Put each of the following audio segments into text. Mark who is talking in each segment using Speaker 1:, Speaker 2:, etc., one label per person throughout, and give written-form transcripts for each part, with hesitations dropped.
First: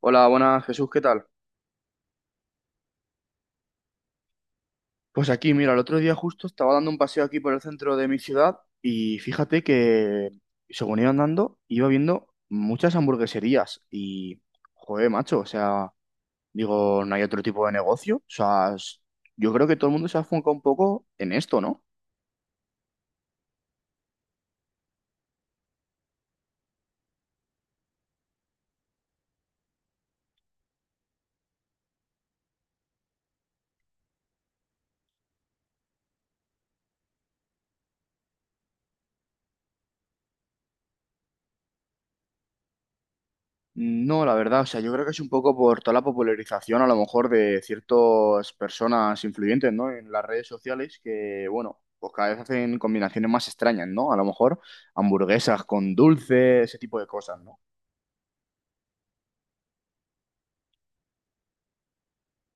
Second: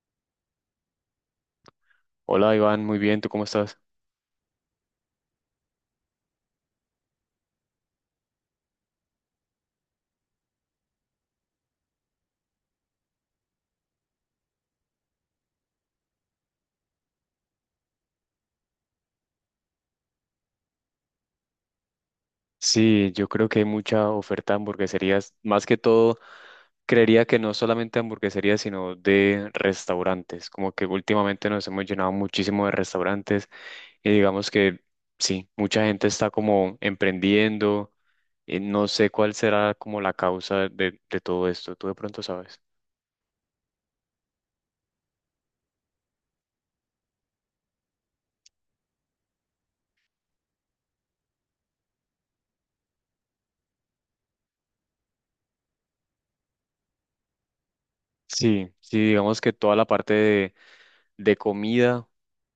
Speaker 1: Hola, buenas Jesús, ¿qué tal?
Speaker 2: Hola Iván, muy bien, ¿tú cómo estás?
Speaker 1: Pues aquí, mira, el otro día justo estaba dando un paseo aquí por el centro de mi ciudad y fíjate que según iba andando, iba viendo muchas hamburgueserías y, joder, macho, o sea, digo, no hay otro tipo de negocio. O sea, yo creo que todo el mundo se ha enfocado un poco en esto, ¿no?
Speaker 2: Sí, yo creo que hay mucha oferta de hamburgueserías, más que todo, creería que no solamente hamburgueserías, sino de restaurantes, como que últimamente nos hemos llenado muchísimo de restaurantes y digamos que sí, mucha gente está como emprendiendo, y no sé cuál será como la causa de todo esto, tú de pronto sabes.
Speaker 1: No, la verdad, o sea, yo creo que es un poco por toda la popularización a lo mejor de ciertas personas influyentes, ¿no? En las redes sociales que, bueno, pues cada vez hacen combinaciones más extrañas, ¿no? A lo mejor hamburguesas con dulce, ese tipo de cosas, ¿no?
Speaker 2: Sí, sí, digamos que toda la parte de comida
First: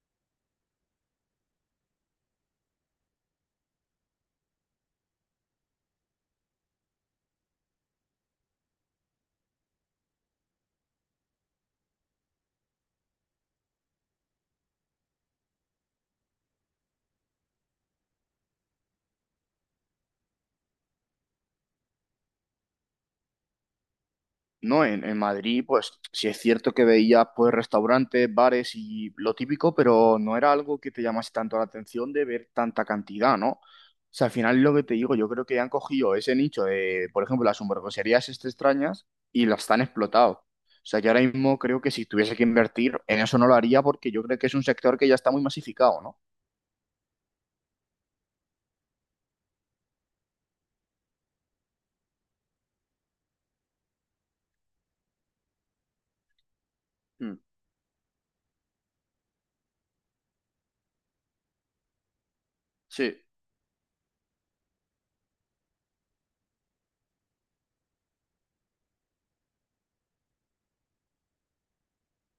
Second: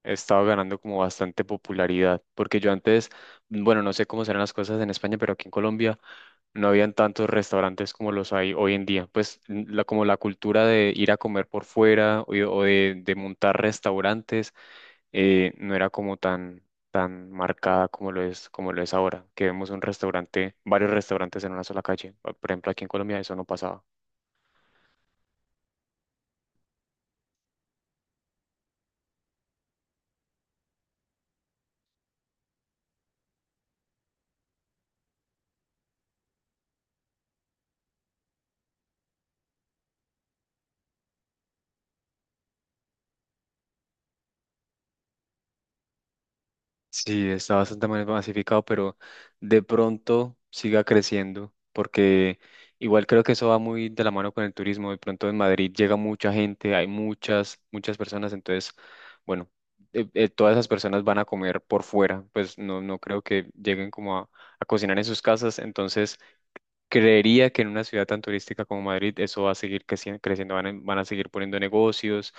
Speaker 2: he estado ganando como bastante popularidad, porque yo antes, bueno, no sé cómo serán las cosas en España, pero aquí en Colombia no habían tantos restaurantes como los hay hoy en día. Pues la, como la cultura de ir a comer por fuera o de montar restaurantes no era como tan, tan marcada como lo es ahora, que vemos un restaurante, varios restaurantes en una sola calle. Por ejemplo, aquí en Colombia eso no pasaba.
Speaker 1: No, en Madrid, pues sí es cierto que veías pues restaurantes, bares y lo típico, pero no era algo que te llamase tanto la atención de ver tanta cantidad, ¿no? O sea, al final lo que te digo, yo creo que han cogido ese nicho de, por ejemplo, las hamburgueserías este extrañas y las han explotado. O sea, yo ahora mismo creo que si tuviese que invertir en eso no lo haría porque yo creo que es un sector que ya está muy masificado, ¿no?
Speaker 2: Sí, está bastante masificado, pero de pronto siga creciendo, porque igual creo que eso va muy de la mano con el turismo. De pronto en Madrid llega mucha gente, hay
Speaker 1: Mm,
Speaker 2: muchas, muchas personas, entonces, bueno, todas esas personas van a comer por fuera, pues no, no creo
Speaker 1: sí,
Speaker 2: que lleguen como a cocinar en sus casas, entonces creería que en una ciudad tan turística como Madrid eso va a seguir creciendo, van a seguir poniendo negocios,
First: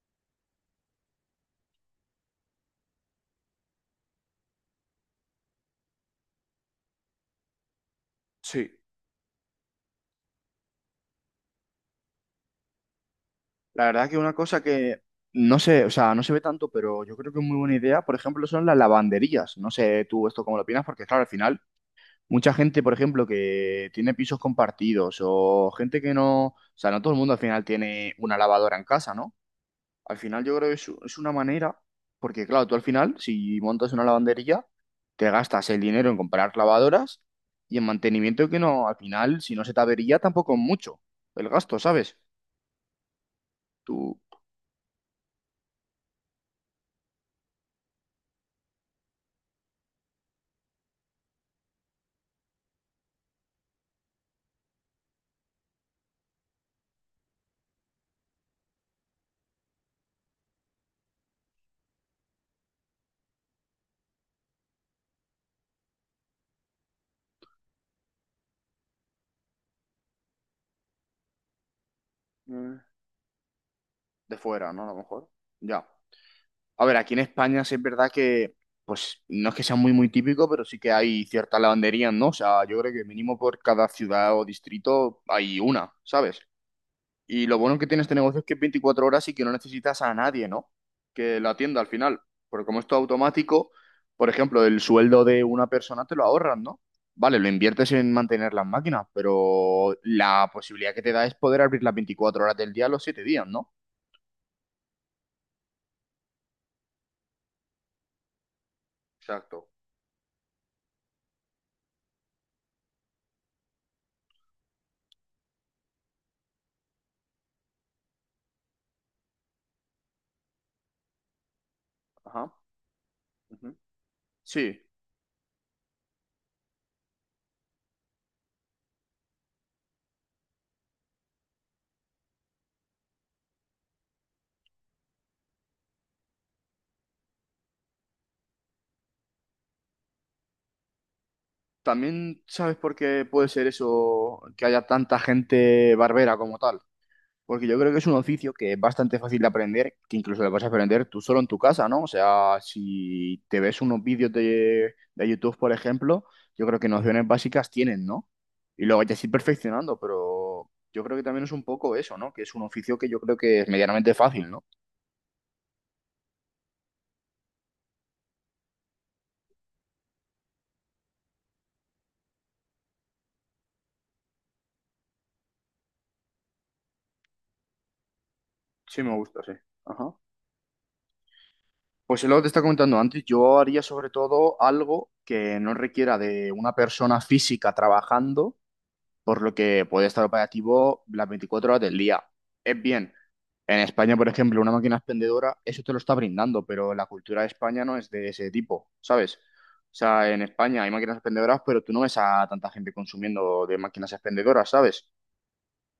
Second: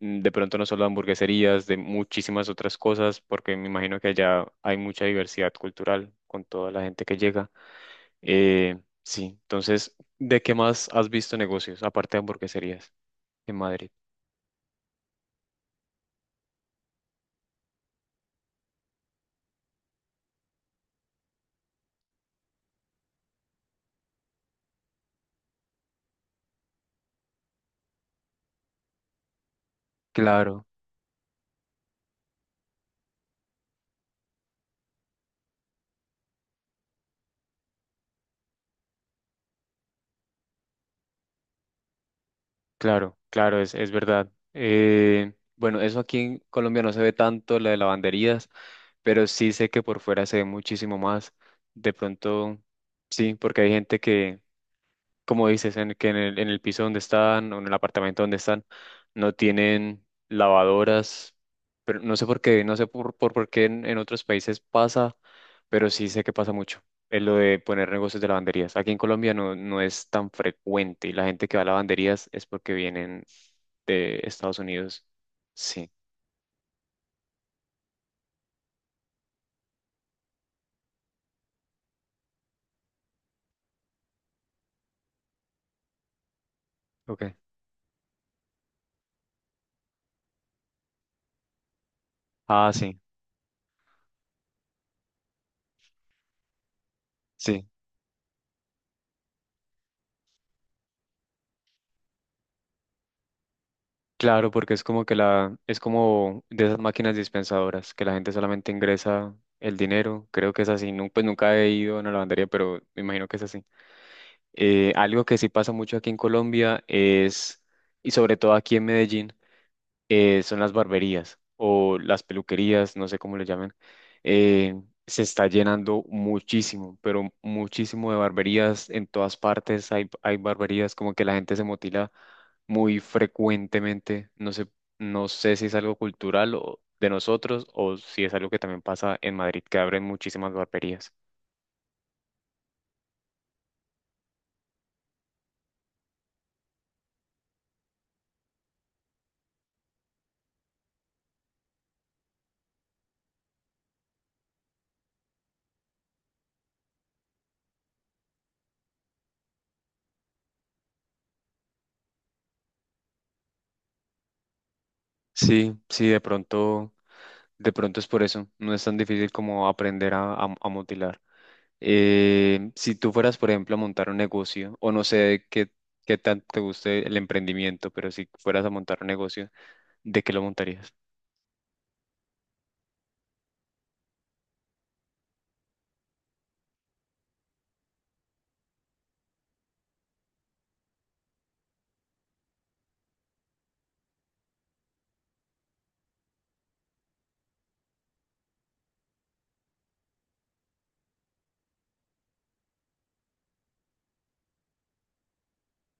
Speaker 2: mm, de pronto no solo hamburgueserías, de muchísimas otras cosas, porque me imagino que allá hay mucha diversidad cultural con toda la gente que llega.
Speaker 1: sí.
Speaker 2: Sí, entonces, ¿de qué más has visto negocios, aparte de hamburgueserías en
Speaker 1: La
Speaker 2: Madrid?
Speaker 1: verdad que una cosa que no sé, o sea, no se ve tanto, pero yo creo que es muy buena idea, por ejemplo, son las lavanderías. No sé tú esto cómo lo opinas, porque claro, al final, mucha gente, por ejemplo, que tiene pisos compartidos o gente que no, o sea, no todo el mundo al final tiene una lavadora en casa, ¿no? Al final yo
Speaker 2: Claro.
Speaker 1: creo que es una manera, porque claro, tú al final, si montas una lavandería, te gastas el dinero en comprar lavadoras y en mantenimiento que no, al final, si no se te avería, tampoco es mucho el gasto, ¿sabes?
Speaker 2: Claro, claro, es
Speaker 1: Tú...
Speaker 2: verdad. Bueno, eso aquí en Colombia no se ve tanto, la de lavanderías, pero sí sé que por fuera se ve muchísimo más. De pronto, sí, porque hay gente que, como dices, que en en el piso donde están o en el apartamento donde están, no tienen lavadoras, pero no sé por qué, no sé por qué en otros países pasa, pero sí sé que pasa mucho. Es lo de poner negocios de lavanderías. Aquí en Colombia no, no es tan frecuente y la gente que va a lavanderías es porque vienen de
Speaker 1: de
Speaker 2: Estados
Speaker 1: fuera, ¿no? A lo
Speaker 2: Unidos.
Speaker 1: mejor. Ya.
Speaker 2: Sí.
Speaker 1: A ver, aquí en España sí es verdad que, pues, no es que sea muy, muy típico, pero sí que hay ciertas lavanderías, ¿no? O sea, yo creo que mínimo por cada ciudad o distrito hay una, ¿sabes?
Speaker 2: Okay.
Speaker 1: Y lo bueno que tiene este negocio es que es 24 horas y que no necesitas a nadie, ¿no? Que la atienda al final. Porque
Speaker 2: Ah,
Speaker 1: como esto es todo
Speaker 2: sí,
Speaker 1: automático, por ejemplo, el sueldo de una persona te lo ahorras, ¿no? Vale, lo
Speaker 2: sí.
Speaker 1: inviertes en mantener las máquinas, pero la posibilidad que te da es poder abrir las 24 horas del día los 7 días, ¿no?
Speaker 2: Claro, porque es como que la, es como de esas máquinas dispensadoras, que la gente solamente ingresa
Speaker 1: Exacto.
Speaker 2: el dinero. Creo que es así. Pues nunca he ido a una lavandería, pero me imagino que es así. Algo que sí pasa mucho aquí en Colombia es, y sobre todo aquí en Medellín son las barberías o las
Speaker 1: Ajá.
Speaker 2: peluquerías, no sé cómo le llamen,
Speaker 1: Ujú. Sí,
Speaker 2: eh, se está llenando muchísimo, pero muchísimo de barberías en todas partes. Hay barberías como que la gente se motila muy frecuentemente. No sé, no sé si es algo cultural o de nosotros o si es algo que también pasa en Madrid, que abren muchísimas barberías.
Speaker 1: también sabes por qué puede ser eso, que haya tanta gente barbera como tal. Porque yo creo que es un oficio que es bastante fácil de aprender, que incluso lo vas a aprender tú solo en tu casa, ¿no? O sea, si te ves unos vídeos de YouTube, por ejemplo, yo creo que nociones básicas tienen, ¿no? Y luego ya ir perfeccionando, pero yo creo que también es un poco eso, ¿no? Que es un oficio que yo creo que es medianamente fácil, ¿no?
Speaker 2: Sí, sí, de pronto es por eso. No es tan difícil como aprender a mutilar. Si tú fueras, por ejemplo, a montar un negocio, o no sé qué, qué tanto te guste el emprendimiento, pero si fueras a montar
Speaker 1: Sí,
Speaker 2: un
Speaker 1: me gusta,
Speaker 2: negocio,
Speaker 1: sí. Ajá.
Speaker 2: ¿de qué lo montarías?
Speaker 1: Pues es lo que te está comentando antes, yo haría sobre todo algo que no requiera de una persona física trabajando, por lo que puede estar operativo las 24 horas del día. Es bien, en España, por ejemplo, una máquina expendedora, eso te lo está brindando, pero la cultura de España no es de ese tipo, ¿sabes? O sea, en España hay máquinas expendedoras, pero tú no ves a tanta gente consumiendo de máquinas expendedoras, ¿sabes?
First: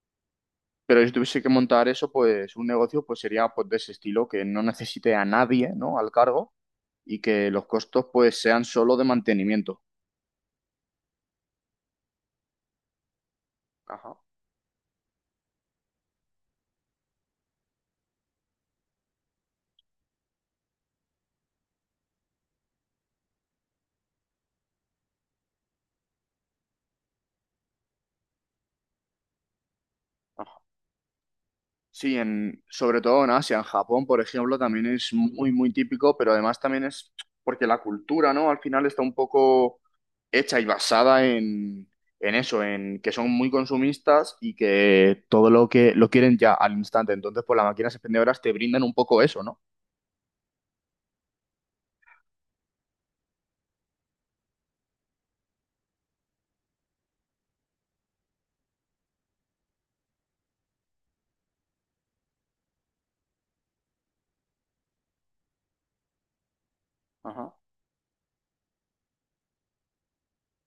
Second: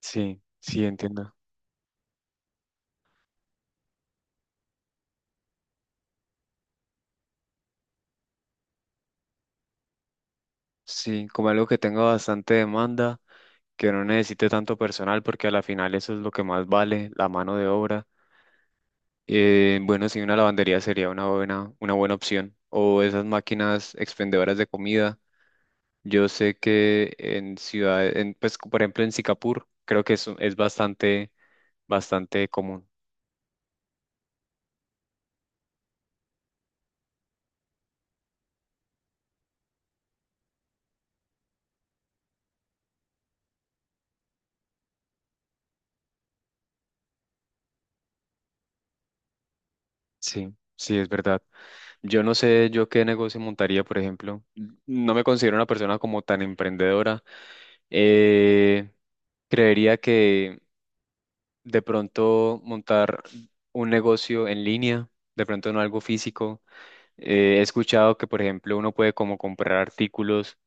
Speaker 2: Sí, sí,
Speaker 1: Pero si
Speaker 2: entiendo.
Speaker 1: tuviese que montar eso, pues un negocio pues sería pues de ese estilo, que no necesite a nadie, ¿no? Al cargo y que los costos pues sean solo de mantenimiento.
Speaker 2: Sí, como algo que tenga bastante demanda, que no
Speaker 1: Ajá,
Speaker 2: necesite tanto personal, porque a la final eso es lo que más vale, la mano de obra. Bueno, sí, una lavandería sería una buena opción. O esas máquinas expendedoras de comida. Yo sé que en ciudades, en, pues, por ejemplo, en Singapur, creo que es
Speaker 1: ajá.
Speaker 2: bastante,
Speaker 1: Sí,
Speaker 2: bastante
Speaker 1: en,
Speaker 2: común.
Speaker 1: sobre todo en Asia, en Japón, por ejemplo, también es muy, muy típico, pero además también es porque la cultura, ¿no? Al final está un poco hecha y basada en eso, en que son muy consumistas y que todo lo que lo quieren ya al instante. Entonces, pues las máquinas expendedoras te brindan un poco eso, ¿no?
Speaker 2: Sí, sí, es verdad. Yo no sé yo qué negocio montaría, por ejemplo. No me considero una persona como tan emprendedora. Eh, Creería que de pronto montar un negocio en línea, de pronto no algo físico.
Speaker 1: Ajá,
Speaker 2: He escuchado que, por ejemplo, uno puede como comprar artículos,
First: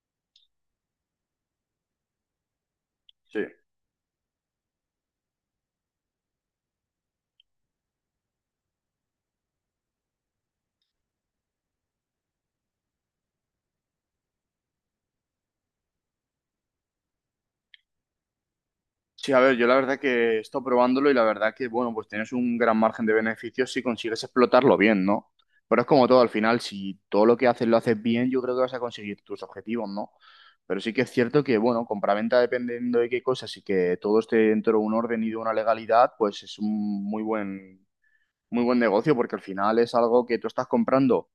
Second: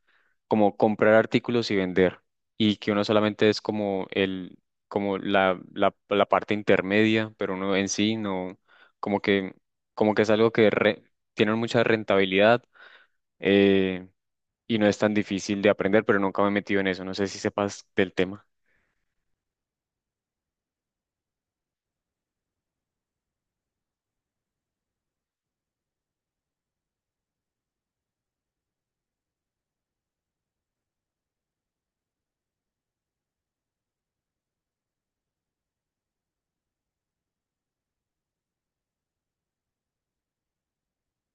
Speaker 2: como comprar artículos y vender, y que uno
Speaker 1: sí.
Speaker 2: solamente es como el, como la, la parte intermedia, pero uno en sí no, como que, como que es algo que tiene mucha rentabilidad, eh, y no es tan difícil de aprender, pero nunca me he metido en eso, no sé si sepas del tema.
Speaker 1: Sí, a ver, yo la verdad que he estado probándolo y la verdad que, bueno, pues tienes un gran margen de beneficios si consigues explotarlo bien, ¿no? Pero es como todo, al final, si todo lo que haces lo haces bien, yo creo que vas a conseguir tus objetivos, ¿no? Pero sí que es cierto que, bueno, compraventa dependiendo de qué cosas y que todo esté dentro de un orden y de una legalidad, pues es un muy buen negocio porque al final es algo que tú estás comprando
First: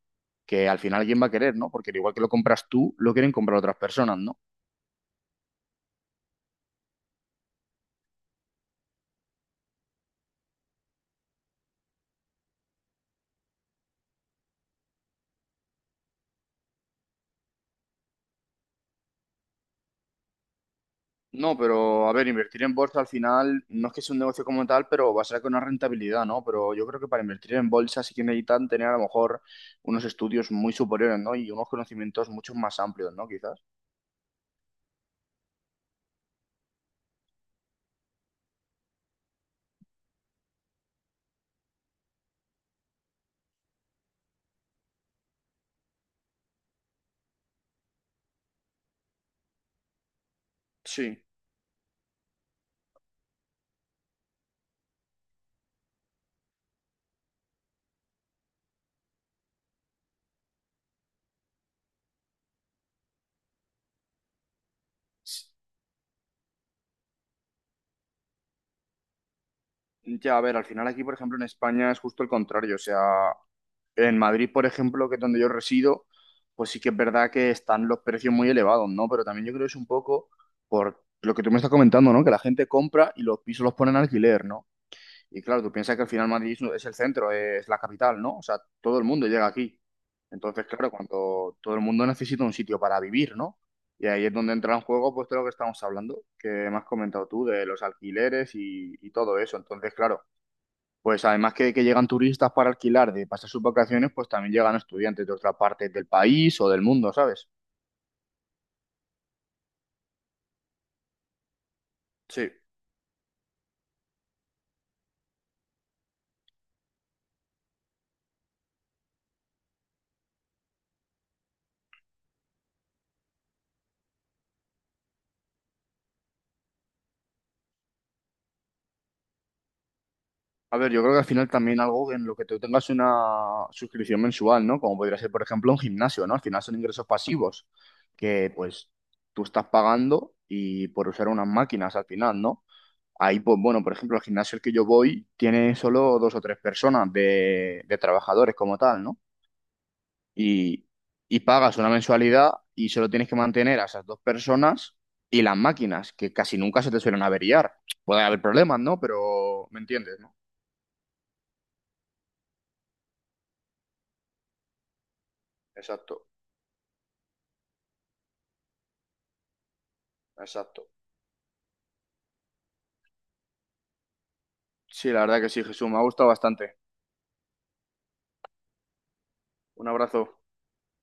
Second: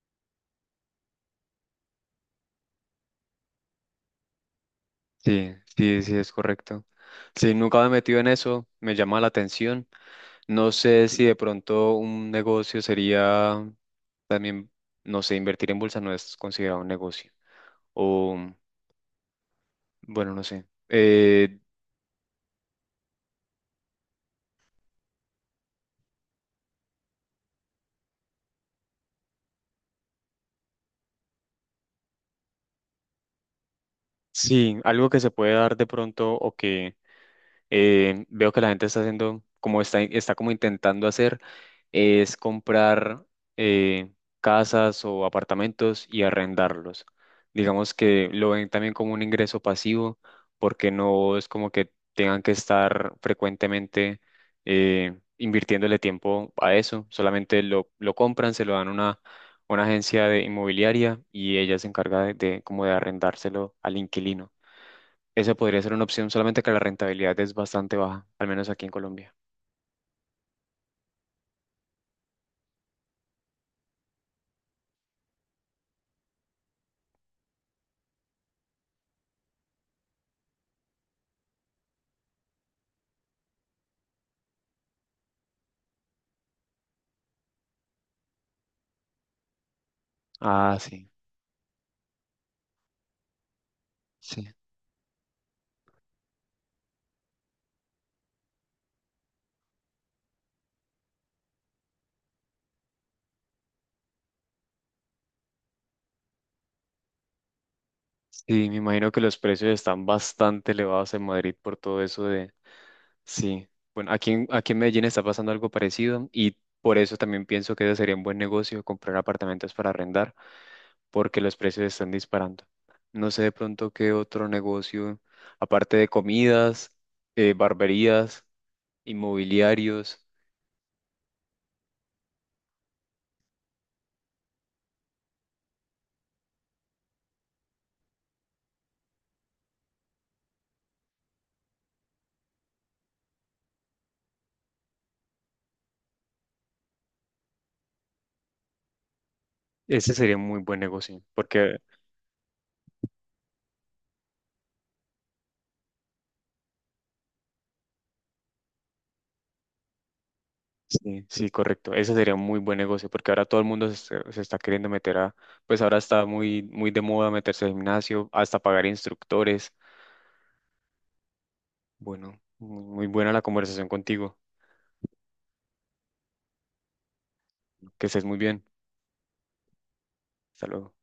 Speaker 1: que al final quién va a querer, ¿no? Porque al igual que lo compras tú, lo quieren comprar otras personas, ¿no?
Speaker 2: Sí, sí, sí, es correcto. Sí, nunca me he metido en eso, me llama la atención. No sé si de pronto un negocio sería también, no sé, invertir en bolsa no es considerado un negocio. O bueno, no sé.
Speaker 1: No, pero a ver, invertir en bolsa al final no es que sea un negocio como tal, pero va a ser con una rentabilidad, ¿no? Pero yo creo que para invertir en bolsa sí que necesitan tener a lo mejor unos estudios muy superiores, ¿no? Y unos conocimientos mucho más amplios, ¿no? Quizás.
Speaker 2: Sí, algo que se puede dar de pronto o que veo que la gente está haciendo, como está, está como intentando hacer, es comprar eh, casas o apartamentos y arrendarlos. Digamos que lo ven también como un ingreso pasivo, porque
Speaker 1: Sí.
Speaker 2: no es como que tengan que estar frecuentemente invirtiéndole tiempo a eso. Solamente lo compran, se lo dan a una agencia de inmobiliaria y ella se encarga de como de arrendárselo al inquilino.
Speaker 1: S-
Speaker 2: Esa podría ser una opción, solamente que la rentabilidad es bastante baja, al menos aquí en Colombia.
Speaker 1: Ya, a ver, al final aquí, por ejemplo, en España es justo el contrario. O sea, en Madrid, por ejemplo, que es donde yo resido, pues sí que es verdad que están los precios muy elevados, ¿no? Pero también yo creo que es un poco por lo que tú me estás comentando, ¿no? Que la gente compra y los pisos los ponen a alquiler, ¿no? Y claro, tú piensas que al final Madrid es el centro, es la capital, ¿no? O sea, todo el mundo llega aquí. Entonces,
Speaker 2: Ah,
Speaker 1: claro,
Speaker 2: sí,
Speaker 1: cuando todo el mundo necesita un sitio para vivir, ¿no? Y ahí es
Speaker 2: sí.
Speaker 1: donde entra en juego, pues, todo lo que estamos hablando, que me has comentado tú, de los alquileres y todo eso. Entonces, claro, pues además que llegan turistas para alquilar, de pasar sus vacaciones, pues también llegan estudiantes de otras partes del país o del mundo, ¿sabes?
Speaker 2: Sí, me imagino que los precios están bastante elevados en Madrid por todo eso
Speaker 1: Sí.
Speaker 2: de... Sí, bueno, aquí en Medellín está pasando algo parecido y por eso también pienso que ese sería un buen negocio comprar apartamentos para arrendar, porque los precios están disparando. No sé de pronto qué otro negocio, aparte de comidas, barberías, inmobiliarios,
Speaker 1: A ver, yo creo que al final también algo en lo que tú tengas una suscripción mensual, ¿no? Como podría ser, por ejemplo, un gimnasio, ¿no? Al final son ingresos pasivos que, pues, tú estás pagando y por usar unas máquinas al final, ¿no? Ahí, pues, bueno, por ejemplo, el gimnasio al que yo voy tiene solo dos o tres personas de trabajadores como tal, ¿no?
Speaker 2: ese sería un muy buen
Speaker 1: Y,
Speaker 2: negocio,
Speaker 1: y pagas
Speaker 2: porque...
Speaker 1: una mensualidad y solo tienes que mantener a esas dos personas y las máquinas, que casi nunca se te suelen averiar. Puede haber problemas, ¿no? Pero, ¿me entiendes, no?
Speaker 2: Sí, sí, correcto. Ese sería un muy buen negocio porque ahora todo el mundo se, está, se está queriendo meter a, pues ahora está
Speaker 1: Exacto.
Speaker 2: muy, muy de moda meterse al gimnasio, hasta pagar instructores.
Speaker 1: Exacto.
Speaker 2: Bueno, muy muy buena la conversación contigo.
Speaker 1: Sí, la verdad que sí, Jesús, me ha gustado bastante.
Speaker 2: Que estés muy bien.
Speaker 1: Un abrazo.
Speaker 2: Hasta luego.